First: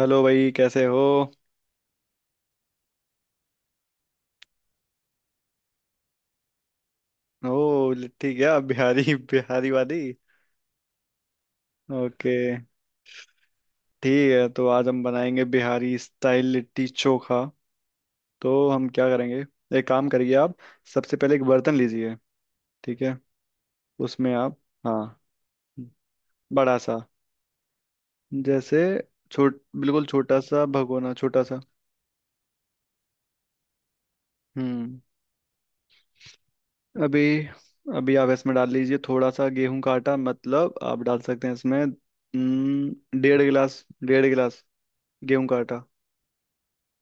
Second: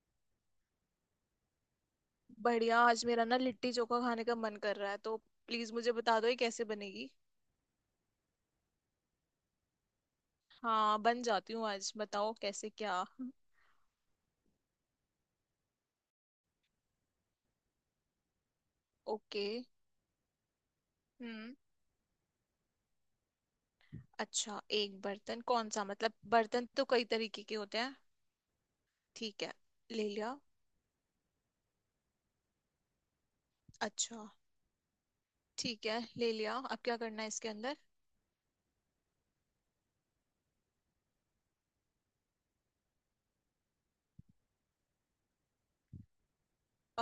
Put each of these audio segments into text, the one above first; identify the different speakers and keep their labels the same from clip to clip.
Speaker 1: Hello भाई, कैसे हो।
Speaker 2: बढ़िया। आज मेरा ना लिट्टी चोखा खाने का मन कर रहा है तो प्लीज मुझे बता दो ये कैसे बनेगी।
Speaker 1: ओ, ठीक है, आप बिहारी बिहारी वाली।
Speaker 2: हाँ बन जाती हूँ, आज बताओ
Speaker 1: ओके,
Speaker 2: कैसे क्या।
Speaker 1: ठीक है, तो आज हम बनाएंगे बिहारी स्टाइल लिट्टी चोखा। तो हम क्या करेंगे,
Speaker 2: ओके।
Speaker 1: एक काम करिए आप। सबसे पहले एक
Speaker 2: हम्म।
Speaker 1: बर्तन लीजिए। ठीक है, उसमें
Speaker 2: अच्छा
Speaker 1: आप,
Speaker 2: एक
Speaker 1: हाँ,
Speaker 2: बर्तन कौन सा, मतलब बर्तन
Speaker 1: बड़ा
Speaker 2: तो
Speaker 1: सा,
Speaker 2: कई तरीके के होते हैं।
Speaker 1: जैसे
Speaker 2: ठीक है,
Speaker 1: छोट बिल्कुल
Speaker 2: ले लिया।
Speaker 1: छोटा सा भगोना, छोटा सा।
Speaker 2: अच्छा,
Speaker 1: हम्म।
Speaker 2: ठीक है ले लिया, अब क्या
Speaker 1: अभी
Speaker 2: करना है इसके अंदर।
Speaker 1: अभी आप इसमें डाल लीजिए थोड़ा सा गेहूं का आटा, मतलब आप डाल सकते हैं इसमें 1.5 गिलास, 1.5 गिलास गेहूं का आटा।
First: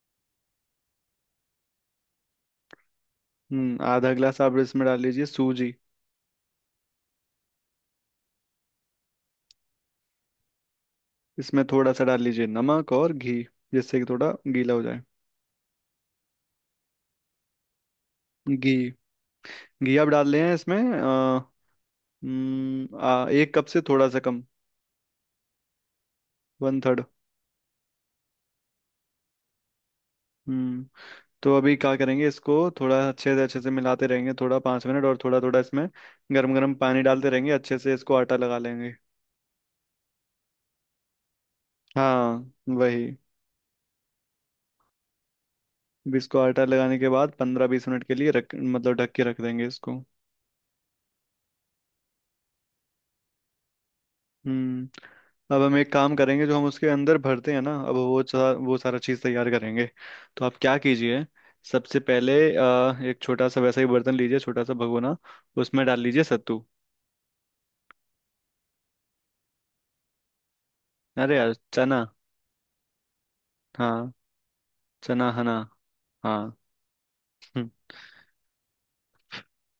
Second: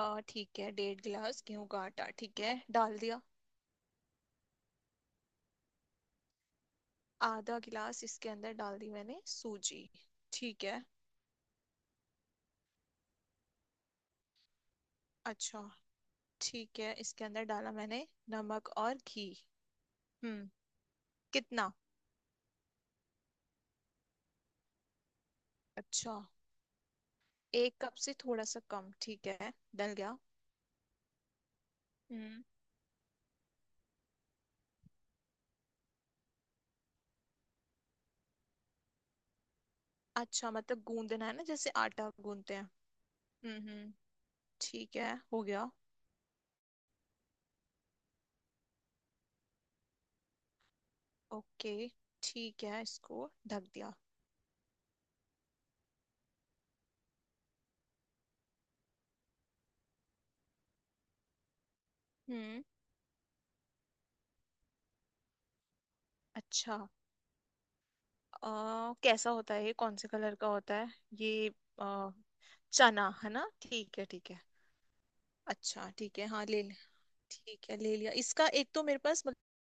Speaker 2: आ ठीक है, डेढ़ गिलास गेहूं का आटा, ठीक है डाल दिया।
Speaker 1: हम्म, 0.5 गिलास आप इसमें डाल लीजिए सूजी।
Speaker 2: आधा गिलास इसके अंदर डाल दी मैंने सूजी, ठीक है।
Speaker 1: इसमें थोड़ा सा डाल लीजिए नमक और घी, जिससे कि थोड़ा गीला हो जाए।
Speaker 2: अच्छा, ठीक है, इसके अंदर डाला मैंने नमक
Speaker 1: घी,
Speaker 2: और घी।
Speaker 1: घी आप डाल रहे
Speaker 2: हम्म,
Speaker 1: हैं इसमें
Speaker 2: कितना?
Speaker 1: एक कप से थोड़ा सा कम,
Speaker 2: अच्छा,
Speaker 1: वन थर्ड।
Speaker 2: एक कप से थोड़ा सा कम, ठीक है डल गया।
Speaker 1: हम्म, तो अभी क्या करेंगे
Speaker 2: हम्म।
Speaker 1: इसको, थोड़ा अच्छे से मिलाते रहेंगे, थोड़ा 5 मिनट, और थोड़ा थोड़ा इसमें गर्म गर्म पानी डालते रहेंगे, अच्छे से इसको आटा लगा लेंगे।
Speaker 2: अच्छा मतलब गूंदना है ना, जैसे आटा
Speaker 1: हाँ,
Speaker 2: गूंदते हैं।
Speaker 1: वही।
Speaker 2: हम्म, ठीक है हो गया।
Speaker 1: अब इसको आटा लगाने के बाद 15-20 मिनट के लिए रख, मतलब ढक के रख देंगे इसको।
Speaker 2: ओके, ठीक है इसको ढक दिया।
Speaker 1: हम्म। अब हम एक काम करेंगे, जो हम उसके अंदर भरते हैं ना, अब वो सारा चीज़ तैयार करेंगे। तो आप क्या कीजिए, सबसे पहले
Speaker 2: हम्म।
Speaker 1: एक छोटा सा वैसा ही बर्तन लीजिए, छोटा सा भगोना। उसमें डाल लीजिए सत्तू।
Speaker 2: अच्छा, कैसा होता है ये, कौन से कलर का होता है
Speaker 1: अरे
Speaker 2: ये?
Speaker 1: यार, चना।
Speaker 2: आ, चना है ना, ठीक है
Speaker 1: हाँ,
Speaker 2: ठीक है।
Speaker 1: चना हना।
Speaker 2: अच्छा ठीक है, हाँ
Speaker 1: हाँ।
Speaker 2: ले लिया।
Speaker 1: हम्म
Speaker 2: ठीक है ले लिया, इसका एक तो मेरे पास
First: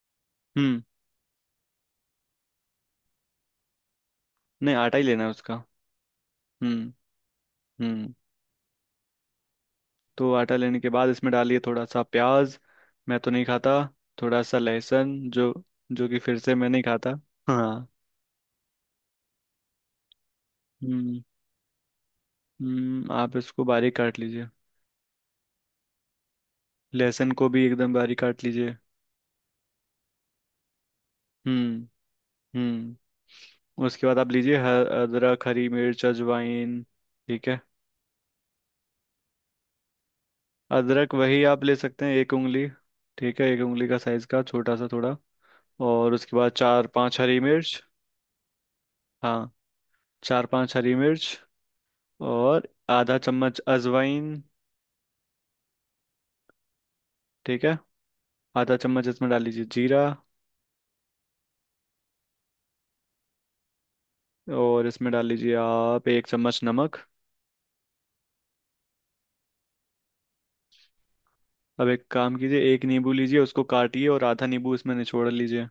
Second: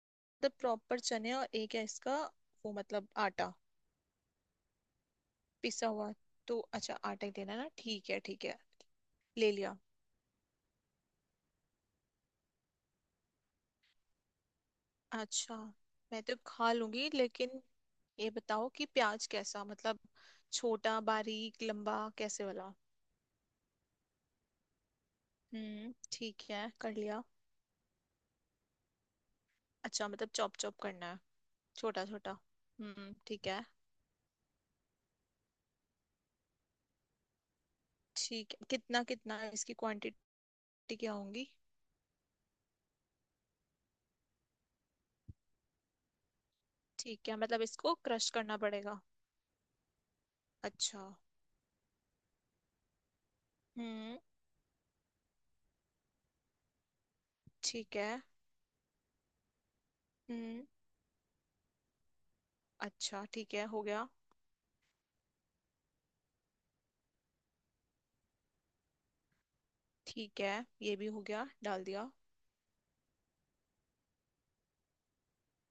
Speaker 2: मतलब
Speaker 1: हम्म।
Speaker 2: प्रॉपर चने, और एक है इसका वो, मतलब आटा
Speaker 1: नहीं, आटा ही लेना है उसका।
Speaker 2: पिसा हुआ। तो
Speaker 1: हम्म।
Speaker 2: अच्छा, आटा ही देना ना, ठीक
Speaker 1: हम्म,
Speaker 2: है ठीक है, ले लिया।
Speaker 1: तो आटा लेने के बाद इसमें डालिए थोड़ा सा प्याज, मैं तो नहीं खाता, थोड़ा सा लहसुन, जो
Speaker 2: अच्छा
Speaker 1: जो कि
Speaker 2: मैं तो
Speaker 1: फिर से मैं
Speaker 2: खा
Speaker 1: नहीं
Speaker 2: लूंगी,
Speaker 1: खाता।
Speaker 2: लेकिन
Speaker 1: हाँ।
Speaker 2: ये बताओ कि प्याज कैसा, मतलब छोटा,
Speaker 1: हम्म।
Speaker 2: बारीक, लंबा, कैसे वाला?
Speaker 1: हम्म, आप इसको बारीक काट लीजिए,
Speaker 2: हम्म, ठीक है कर लिया।
Speaker 1: लहसुन को भी एकदम बारीक काट लीजिए।
Speaker 2: अच्छा मतलब चॉप चॉप करना है,
Speaker 1: हम्म।
Speaker 2: छोटा छोटा। हम्म,
Speaker 1: हम्म,
Speaker 2: ठीक है
Speaker 1: उसके बाद आप लीजिए अदरक, हरी मिर्च, अजवाइन। ठीक है,
Speaker 2: ठीक है। कितना कितना है? इसकी क्वांटिटी क्या
Speaker 1: अदरक वही
Speaker 2: होगी?
Speaker 1: आप ले सकते हैं 1 उंगली। ठीक है, 1 उंगली का साइज का, छोटा सा थोड़ा। और उसके बाद चार पांच
Speaker 2: ठीक है,
Speaker 1: हरी
Speaker 2: मतलब
Speaker 1: मिर्च।
Speaker 2: इसको क्रश करना पड़ेगा।
Speaker 1: हाँ, चार पांच हरी
Speaker 2: अच्छा।
Speaker 1: मिर्च और 0.5 चम्मच
Speaker 2: हम्म,
Speaker 1: अजवाइन। ठीक है,
Speaker 2: ठीक है।
Speaker 1: 0.5 चम्मच इसमें डाल लीजिए जीरा।
Speaker 2: हम्म, अच्छा ठीक है हो गया।
Speaker 1: और इसमें डाल लीजिए आप 1 चम्मच नमक।
Speaker 2: ठीक है, ये भी हो गया डाल
Speaker 1: अब एक
Speaker 2: दिया।
Speaker 1: काम कीजिए, एक नींबू लीजिए, उसको काटिए और आधा नींबू इसमें निचोड़ लीजिए।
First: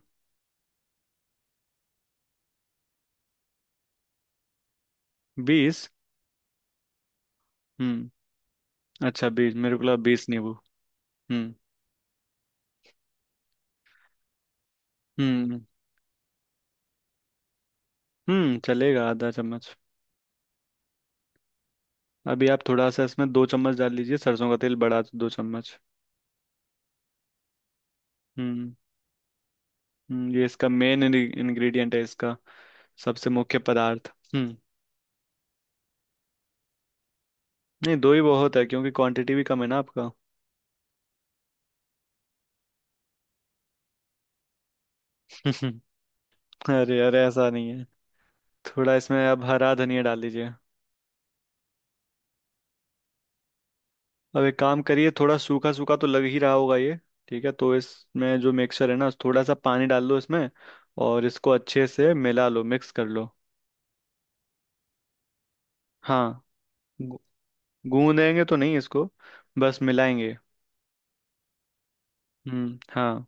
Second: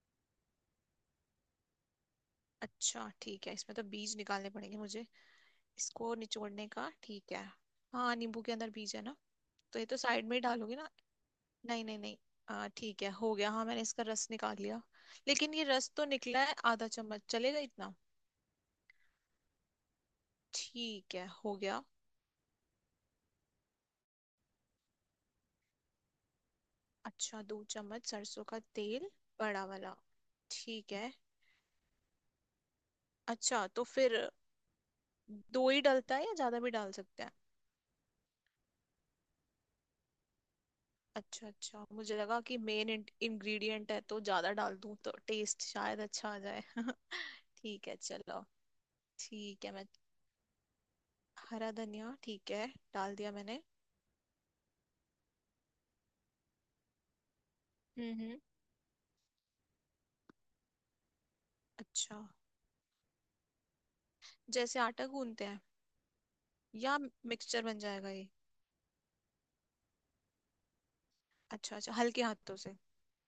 Speaker 2: अच्छा ठीक है, इसमें तो बीज निकालने पड़ेंगे मुझे,
Speaker 1: बीस।
Speaker 2: इसको निचोड़ने का, ठीक है।
Speaker 1: हम्म,
Speaker 2: हाँ, नींबू के अंदर बीज है ना,
Speaker 1: अच्छा, बीस मेरे
Speaker 2: तो
Speaker 1: को
Speaker 2: ये
Speaker 1: लगा,
Speaker 2: तो
Speaker 1: बीस
Speaker 2: साइड में ही
Speaker 1: नींबू।
Speaker 2: डालोगे ना।
Speaker 1: हम्म।
Speaker 2: नहीं नहीं नहीं। ठीक है हो गया, हाँ मैंने इसका रस निकाल लिया। लेकिन
Speaker 1: हम्म।
Speaker 2: ये रस तो निकला है आधा चम्मच, चलेगा इतना?
Speaker 1: हम्म, चलेगा 0.5 चम्मच।
Speaker 2: ठीक है हो गया।
Speaker 1: अभी आप थोड़ा सा इसमें 2 चम्मच डाल लीजिए सरसों का तेल, बढ़ा 2 चम्मच।
Speaker 2: अच्छा दो चम्मच सरसों का
Speaker 1: हम्म।
Speaker 2: तेल, बड़ा वाला?
Speaker 1: ये इसका
Speaker 2: ठीक
Speaker 1: मेन
Speaker 2: है।
Speaker 1: इंग्रेडिएंट है, इसका सबसे मुख्य
Speaker 2: अच्छा, तो
Speaker 1: पदार्थ।
Speaker 2: फिर
Speaker 1: हम्म,
Speaker 2: दो ही डलता है या ज्यादा भी डाल सकते हैं?
Speaker 1: नहीं, दो ही बहुत है, क्योंकि क्वांटिटी भी कम है ना आपका।
Speaker 2: अच्छा अच्छा, मुझे लगा कि मेन इंग्रेडिएंट है तो ज्यादा डाल दूं तो टेस्ट शायद अच्छा आ जाए।
Speaker 1: अरे अरे, ऐसा नहीं है।
Speaker 2: ठीक है चलो।
Speaker 1: थोड़ा इसमें अब
Speaker 2: ठीक है
Speaker 1: हरा
Speaker 2: मैं,
Speaker 1: धनिया डाल दीजिए।
Speaker 2: हरा धनिया ठीक है, डाल दिया मैंने।
Speaker 1: अब एक काम करिए, थोड़ा सूखा सूखा तो लग ही रहा होगा ये। ठीक है, तो
Speaker 2: हम्म।
Speaker 1: इसमें जो मिक्सचर है ना, थोड़ा सा पानी डाल लो इसमें और इसको अच्छे से
Speaker 2: अच्छा
Speaker 1: मिला लो, मिक्स कर लो।
Speaker 2: जैसे आटा गूंदते हैं,
Speaker 1: हाँ,
Speaker 2: या
Speaker 1: गू-
Speaker 2: मिक्सचर बन जाएगा ये?
Speaker 1: गूंदेंगे तो नहीं इसको, बस मिलाएंगे।
Speaker 2: अच्छा अच्छा, हल्के हाथों से।
Speaker 1: हम्म, हाँ,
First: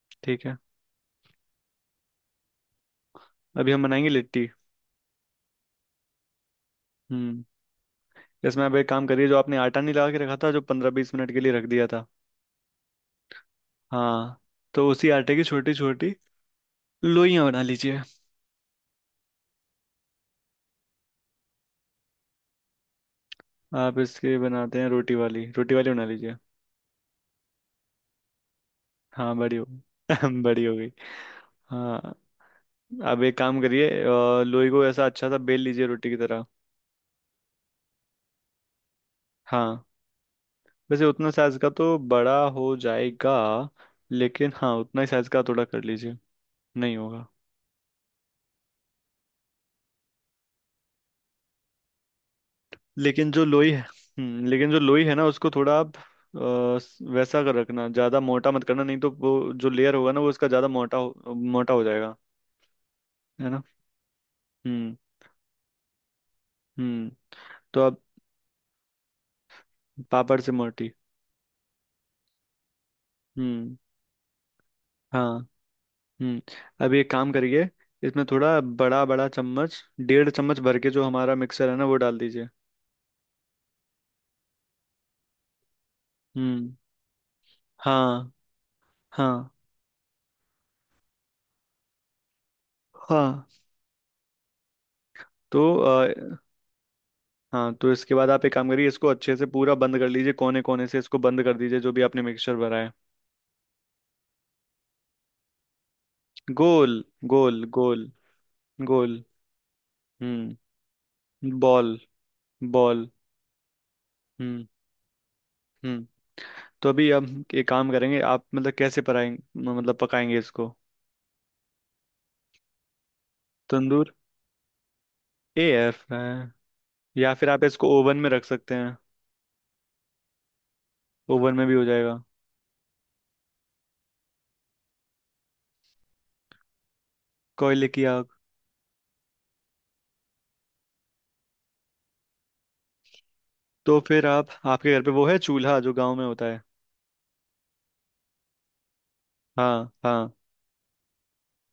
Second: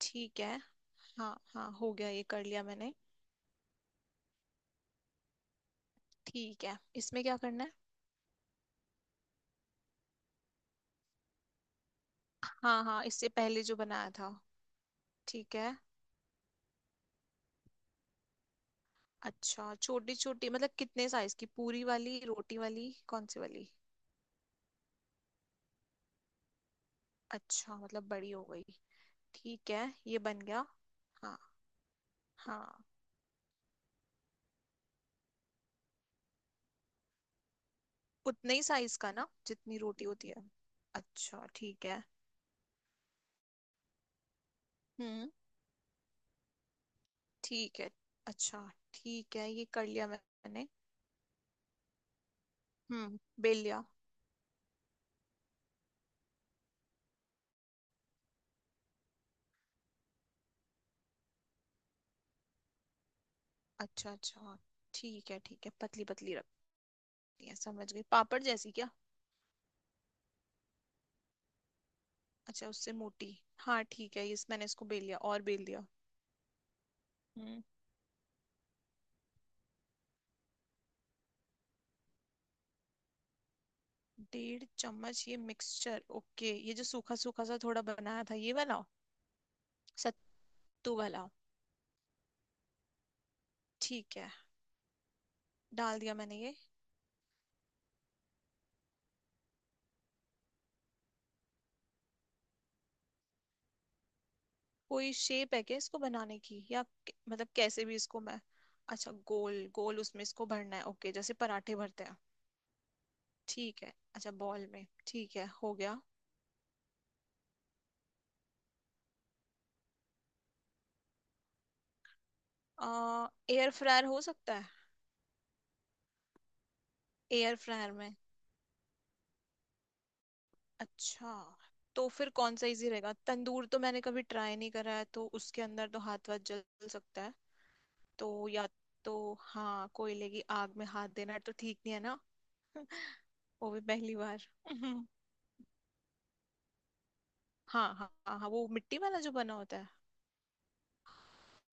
Speaker 2: ठीक
Speaker 1: ठीक है।
Speaker 2: है। हाँ हाँ हो गया, ये कर लिया मैंने।
Speaker 1: अभी हम बनाएंगे लिट्टी।
Speaker 2: ठीक है, इसमें क्या
Speaker 1: हम्म,
Speaker 2: करना है?
Speaker 1: इसमें अब एक काम करिए, जो आपने आटा नहीं लगा के रखा था, जो 15-20 मिनट के लिए रख दिया था।
Speaker 2: हाँ हाँ, इससे पहले जो बनाया था।
Speaker 1: हाँ, तो उसी आटे की
Speaker 2: ठीक
Speaker 1: छोटी
Speaker 2: है।
Speaker 1: छोटी लोइयां बना लीजिए।
Speaker 2: अच्छा छोटी छोटी मतलब कितने साइज की, पूरी वाली, रोटी वाली, कौन सी वाली?
Speaker 1: आप इसके बनाते हैं रोटी वाली, रोटी वाली बना लीजिए।
Speaker 2: अच्छा मतलब बड़ी हो गई।
Speaker 1: हाँ, बड़ी हो
Speaker 2: ठीक है ये
Speaker 1: गई,
Speaker 2: बन
Speaker 1: बड़ी
Speaker 2: गया।
Speaker 1: हो गई।
Speaker 2: हाँ
Speaker 1: हाँ।
Speaker 2: हाँ,
Speaker 1: अब एक काम करिए, लोई को ऐसा अच्छा सा बेल लीजिए, रोटी की तरह।
Speaker 2: उतने ही साइज का ना जितनी
Speaker 1: हाँ,
Speaker 2: रोटी होती है।
Speaker 1: वैसे उतना
Speaker 2: अच्छा
Speaker 1: साइज का
Speaker 2: ठीक
Speaker 1: तो
Speaker 2: है।
Speaker 1: बड़ा हो जाएगा, लेकिन हाँ, उतना ही साइज
Speaker 2: हम्म।
Speaker 1: का थोड़ा कर लीजिए, नहीं होगा।
Speaker 2: ठीक है। अच्छा, ठीक है ये कर लिया मैंने,
Speaker 1: लेकिन जो
Speaker 2: बेल
Speaker 1: लोई है,
Speaker 2: लिया।
Speaker 1: लेकिन जो लोई है ना, उसको थोड़ा आप वैसा कर रखना, ज़्यादा मोटा मत करना, नहीं तो वो जो लेयर होगा ना, वो उसका ज़्यादा मोटा हो जाएगा। है ना।
Speaker 2: अच्छा अच्छा।
Speaker 1: हम्म।
Speaker 2: ठीक है ठीक है, पतली पतली रखनी
Speaker 1: हम्म,
Speaker 2: है,
Speaker 1: तो
Speaker 2: समझ
Speaker 1: आप,
Speaker 2: गई, पापड़ जैसी क्या?
Speaker 1: पापड़ से मोटी।
Speaker 2: अच्छा उससे मोटी।
Speaker 1: हम्म।
Speaker 2: हाँ ठीक है, इस मैंने इसको बेल लिया
Speaker 1: हाँ,
Speaker 2: और बेल दिया।
Speaker 1: हम्म। अब एक काम
Speaker 2: हम्म।
Speaker 1: करिए, इसमें थोड़ा बड़ा बड़ा चम्मच, 1.5 चम्मच भर के जो हमारा मिक्सर है ना, वो डाल दीजिए।
Speaker 2: डेढ़ चम्मच ये मिक्सचर, ओके
Speaker 1: हम्म,
Speaker 2: ये जो सूखा सूखा सा थोड़ा बनाया
Speaker 1: हाँ,
Speaker 2: था ये वाला,
Speaker 1: हाँ।
Speaker 2: सत्तू वाला।
Speaker 1: हाँ,
Speaker 2: ठीक है
Speaker 1: तो
Speaker 2: डाल दिया मैंने ये।
Speaker 1: हाँ, तो इसके बाद आप एक काम करिए, इसको अच्छे से पूरा बंद कर लीजिए, कोने कोने से इसको बंद कर दीजिए जो भी आपने मिक्सचर भरा है।
Speaker 2: कोई शेप है क्या इसको बनाने की, या
Speaker 1: गोल,
Speaker 2: मतलब
Speaker 1: गोल
Speaker 2: कैसे भी
Speaker 1: गोल,
Speaker 2: इसको मैं? अच्छा
Speaker 1: गोल।
Speaker 2: गोल गोल, उसमें इसको
Speaker 1: हम्म।
Speaker 2: भरना है, ओके जैसे पराठे
Speaker 1: बॉल,
Speaker 2: भरते हैं।
Speaker 1: बॉल।
Speaker 2: ठीक है, अच्छा
Speaker 1: हम्म।
Speaker 2: बॉल में ठीक है हो गया।
Speaker 1: हम्म, तो अभी हम एक काम करेंगे, आप मतलब कैसे पकाएंगे, मतलब पकाएंगे इसको,
Speaker 2: आ, एयर फ्रायर
Speaker 1: तंदूर,
Speaker 2: हो सकता है,
Speaker 1: AF है, या फिर
Speaker 2: एयर
Speaker 1: आप इसको
Speaker 2: फ्रायर में।
Speaker 1: ओवन में रख सकते हैं।
Speaker 2: अच्छा,
Speaker 1: ओवन में भी हो
Speaker 2: तो
Speaker 1: जाएगा।
Speaker 2: फिर कौन सा इजी रहेगा? तंदूर तो मैंने कभी ट्राई नहीं करा है, तो उसके अंदर तो हाथ वाथ जल सकता है।
Speaker 1: कोयले की आग।
Speaker 2: तो या तो, हाँ कोयले की आग में हाथ देना तो ठीक नहीं है ना। वो भी
Speaker 1: तो
Speaker 2: पहली
Speaker 1: फिर आप,
Speaker 2: बार।
Speaker 1: आपके घर पे वो है चूल्हा, जो गांव में होता है।
Speaker 2: हाँ हाँ हाँ हाँ, वो मिट्टी वाला जो बना होता है।
Speaker 1: हाँ हाँ,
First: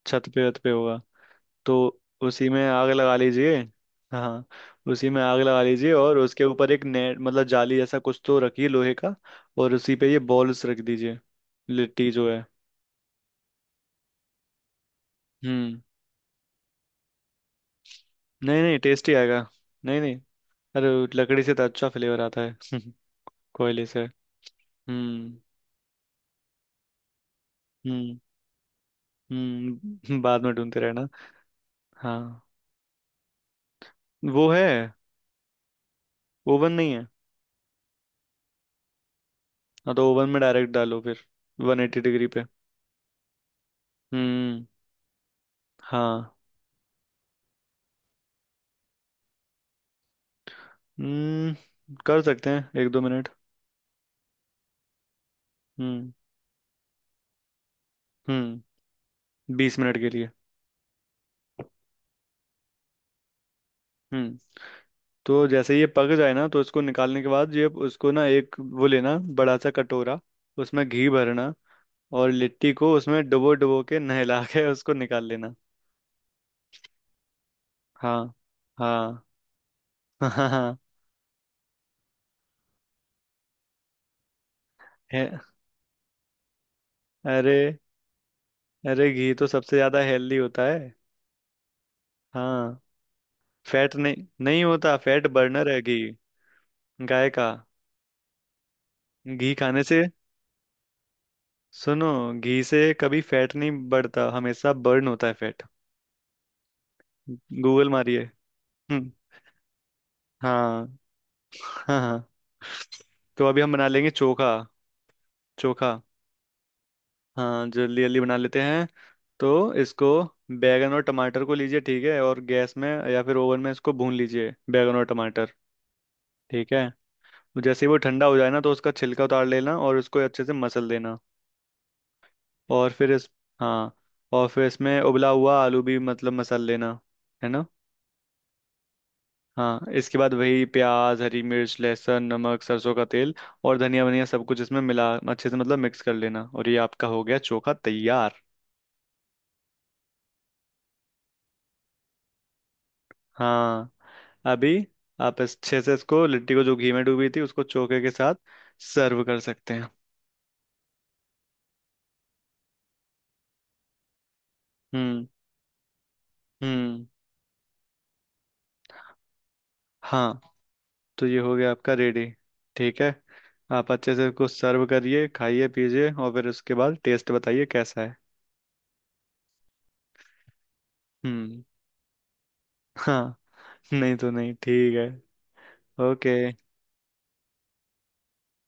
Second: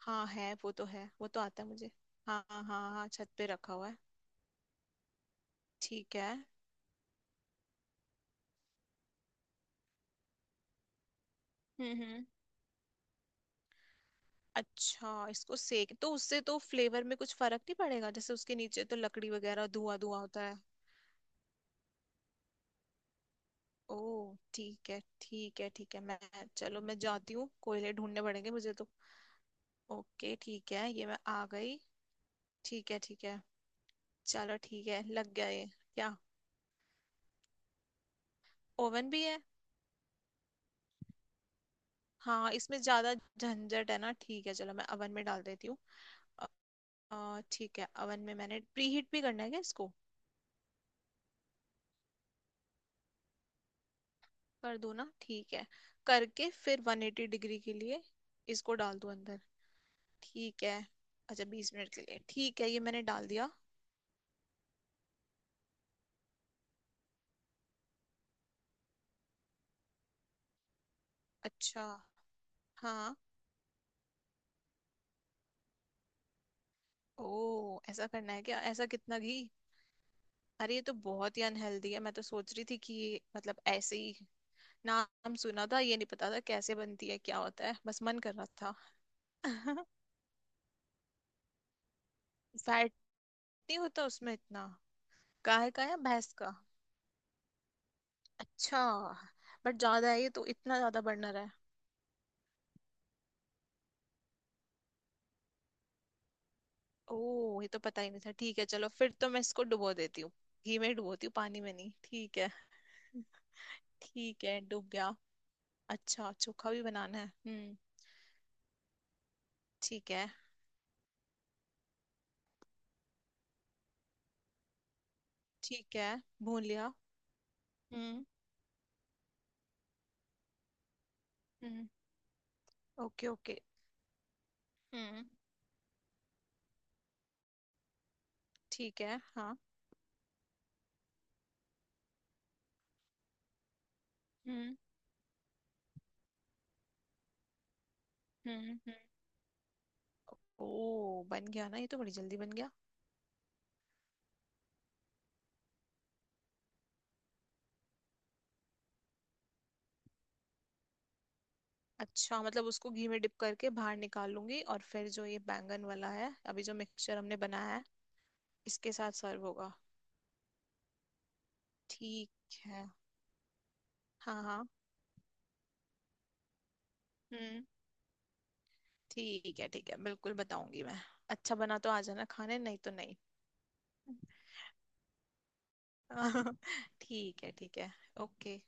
Speaker 2: हाँ
Speaker 1: छत पे
Speaker 2: है,
Speaker 1: वत पे
Speaker 2: वो तो
Speaker 1: होगा,
Speaker 2: है, वो तो आता है
Speaker 1: तो
Speaker 2: मुझे। हाँ
Speaker 1: उसी
Speaker 2: हाँ
Speaker 1: में
Speaker 2: हाँ
Speaker 1: आग
Speaker 2: हाँ,
Speaker 1: लगा
Speaker 2: छत पे
Speaker 1: लीजिए।
Speaker 2: रखा हुआ है।
Speaker 1: हाँ, उसी में आग लगा लीजिए
Speaker 2: ठीक
Speaker 1: और
Speaker 2: है।
Speaker 1: उसके ऊपर एक नेट, मतलब जाली जैसा कुछ तो रखिए लोहे का, और उसी पे ये बॉल्स रख दीजिए, लिट्टी
Speaker 2: हम्म।
Speaker 1: जो है।
Speaker 2: अच्छा इसको
Speaker 1: हम्म,
Speaker 2: सेक तो, उससे तो फ्लेवर में कुछ फर्क नहीं पड़ेगा? जैसे उसके
Speaker 1: नहीं नहीं,
Speaker 2: नीचे तो
Speaker 1: टेस्टी
Speaker 2: लकड़ी
Speaker 1: आएगा,
Speaker 2: वगैरह, धुआं
Speaker 1: नहीं नहीं,
Speaker 2: धुआं होता है।
Speaker 1: अरे लकड़ी से तो अच्छा फ्लेवर आता है कोयले
Speaker 2: ओ
Speaker 1: से।
Speaker 2: ठीक है
Speaker 1: हम्म।
Speaker 2: ठीक है ठीक है। मैं चलो मैं जाती हूँ, कोयले
Speaker 1: हम्म।
Speaker 2: ढूंढने पड़ेंगे मुझे तो। ओके
Speaker 1: बाद में
Speaker 2: ठीक
Speaker 1: ढूंढते
Speaker 2: है, ये
Speaker 1: रहना।
Speaker 2: मैं आ गई।
Speaker 1: हाँ,
Speaker 2: ठीक है ठीक है।
Speaker 1: वो
Speaker 2: चलो
Speaker 1: है,
Speaker 2: ठीक है, लग गया ये। क्या?
Speaker 1: ओवन नहीं है।
Speaker 2: ओवन भी है।
Speaker 1: हाँ, तो ओवन में डायरेक्ट डालो फिर, 180 डिग्री पे।
Speaker 2: हाँ इसमें ज्यादा झंझट है ना, ठीक है
Speaker 1: हम्म,
Speaker 2: चलो मैं ओवन में डाल देती हूँ।
Speaker 1: हाँ।
Speaker 2: अ, ठीक है, अवन में मैंने प्रीहीट भी करना है क्या इसको?
Speaker 1: हम्म, कर सकते हैं 1-2 मिनट।
Speaker 2: कर दूं ना, ठीक है।
Speaker 1: हम्म।
Speaker 2: करके फिर 180 डिग्री के लिए इसको
Speaker 1: हम्म,
Speaker 2: डाल दूं अंदर।
Speaker 1: 20 मिनट के लिए।
Speaker 2: ठीक है, अच्छा 20 मिनट के लिए, ठीक है ये मैंने डाल दिया।
Speaker 1: हम्म, तो जैसे ये पक जाए ना, तो इसको निकालने के बाद ये, उसको ना एक वो लेना, बड़ा सा कटोरा, उसमें घी भरना
Speaker 2: अच्छा।
Speaker 1: और लिट्टी को
Speaker 2: हाँ।
Speaker 1: उसमें डुबो डुबो के, नहला के उसको निकाल लेना।
Speaker 2: ओ ऐसा
Speaker 1: हाँ,
Speaker 2: करना है क्या? ऐसा कितना
Speaker 1: हाँ।
Speaker 2: घी? अरे
Speaker 1: हाँ।
Speaker 2: ये तो बहुत ही अनहेल्दी है, मैं तो सोच रही थी कि ये मतलब ऐसे ही, नाम
Speaker 1: है,
Speaker 2: सुना था, ये नहीं पता था कैसे बनती है क्या
Speaker 1: अरे
Speaker 2: होता है, बस मन कर रहा था।
Speaker 1: अरे, घी तो सबसे ज्यादा हेल्दी होता है। हाँ,
Speaker 2: फैट नहीं
Speaker 1: फैट
Speaker 2: होता
Speaker 1: नहीं
Speaker 2: उसमें
Speaker 1: नहीं
Speaker 2: इतना?
Speaker 1: होता, फैट बर्नर
Speaker 2: गाय
Speaker 1: है
Speaker 2: का या
Speaker 1: घी।
Speaker 2: भैंस का?
Speaker 1: गाय का।
Speaker 2: अच्छा।
Speaker 1: घी
Speaker 2: बट
Speaker 1: खाने से,
Speaker 2: ज्यादा है ये, तो इतना ज्यादा बर्नर है?
Speaker 1: सुनो, घी से कभी फैट नहीं बढ़ता, हमेशा बर्न होता है फैट।
Speaker 2: ओह ये तो
Speaker 1: गूगल
Speaker 2: पता ही नहीं
Speaker 1: मारिए।
Speaker 2: था, ठीक है चलो
Speaker 1: हम्म,
Speaker 2: फिर तो मैं इसको डुबो देती हूँ। घी में
Speaker 1: हाँ,
Speaker 2: डुबोती हूँ, पानी में नहीं,
Speaker 1: हाँ। हाँ,
Speaker 2: ठीक है।
Speaker 1: तो अभी हम बना लेंगे
Speaker 2: ठीक
Speaker 1: चोखा।
Speaker 2: है डूब गया।
Speaker 1: चोखा,
Speaker 2: अच्छा चोखा भी बनाना है।
Speaker 1: हाँ, जल्दी जल्दी बना लेते हैं। तो इसको,
Speaker 2: ठीक है
Speaker 1: बैगन और टमाटर को लीजिए, ठीक है, और गैस में या फिर ओवन में इसको भून लीजिए, बैगन और टमाटर।
Speaker 2: ठीक है। भून
Speaker 1: ठीक है,
Speaker 2: लिया।
Speaker 1: तो जैसे ही वो
Speaker 2: हम्म
Speaker 1: ठंडा हो जाए ना, तो उसका छिलका उतार लेना और उसको अच्छे से मसल देना,
Speaker 2: हम्म।
Speaker 1: और फिर
Speaker 2: ओके
Speaker 1: इस,
Speaker 2: ओके।
Speaker 1: हाँ, और फिर इसमें
Speaker 2: हम्म
Speaker 1: उबला हुआ आलू भी, मतलब मसल लेना। है ना।
Speaker 2: ठीक है हाँ।
Speaker 1: हाँ, इसके बाद वही प्याज, हरी मिर्च, लहसुन, नमक, सरसों का तेल और धनिया वनिया, सब कुछ
Speaker 2: हम्म
Speaker 1: इसमें मिला, अच्छे से मतलब मिक्स कर लेना, और ये आपका हो गया चोखा तैयार।
Speaker 2: हम्म। ओ बन गया ना, ये तो बड़ी जल्दी बन गया।
Speaker 1: हाँ। अभी आप अच्छे से इसको, लिट्टी को जो घी में डूबी थी, उसको चोखे के साथ सर्व कर सकते हैं।
Speaker 2: अच्छा मतलब उसको घी में डिप करके बाहर निकाल लूंगी, और फिर जो
Speaker 1: हम्म।
Speaker 2: ये बैंगन वाला है अभी जो
Speaker 1: हम्म।
Speaker 2: मिक्सचर हमने बनाया है, इसके साथ सर्व होगा।
Speaker 1: हाँ, तो ये हो गया आपका रेडी।
Speaker 2: ठीक है।
Speaker 1: ठीक है, आप अच्छे से
Speaker 2: हाँ
Speaker 1: इसको
Speaker 2: हाँ।
Speaker 1: सर्व करिए, खाइए पीजिए और फिर उसके बाद टेस्ट
Speaker 2: हम्म।
Speaker 1: बताइए कैसा है।
Speaker 2: ठीक है ठीक है, बिल्कुल बताऊंगी मैं। अच्छा
Speaker 1: हम्म।
Speaker 2: बना तो आ जाना खाने, नहीं तो नहीं।
Speaker 1: हाँ, नहीं तो नहीं, ठीक है, ओके।
Speaker 2: ठीक है ठीक है। ओके।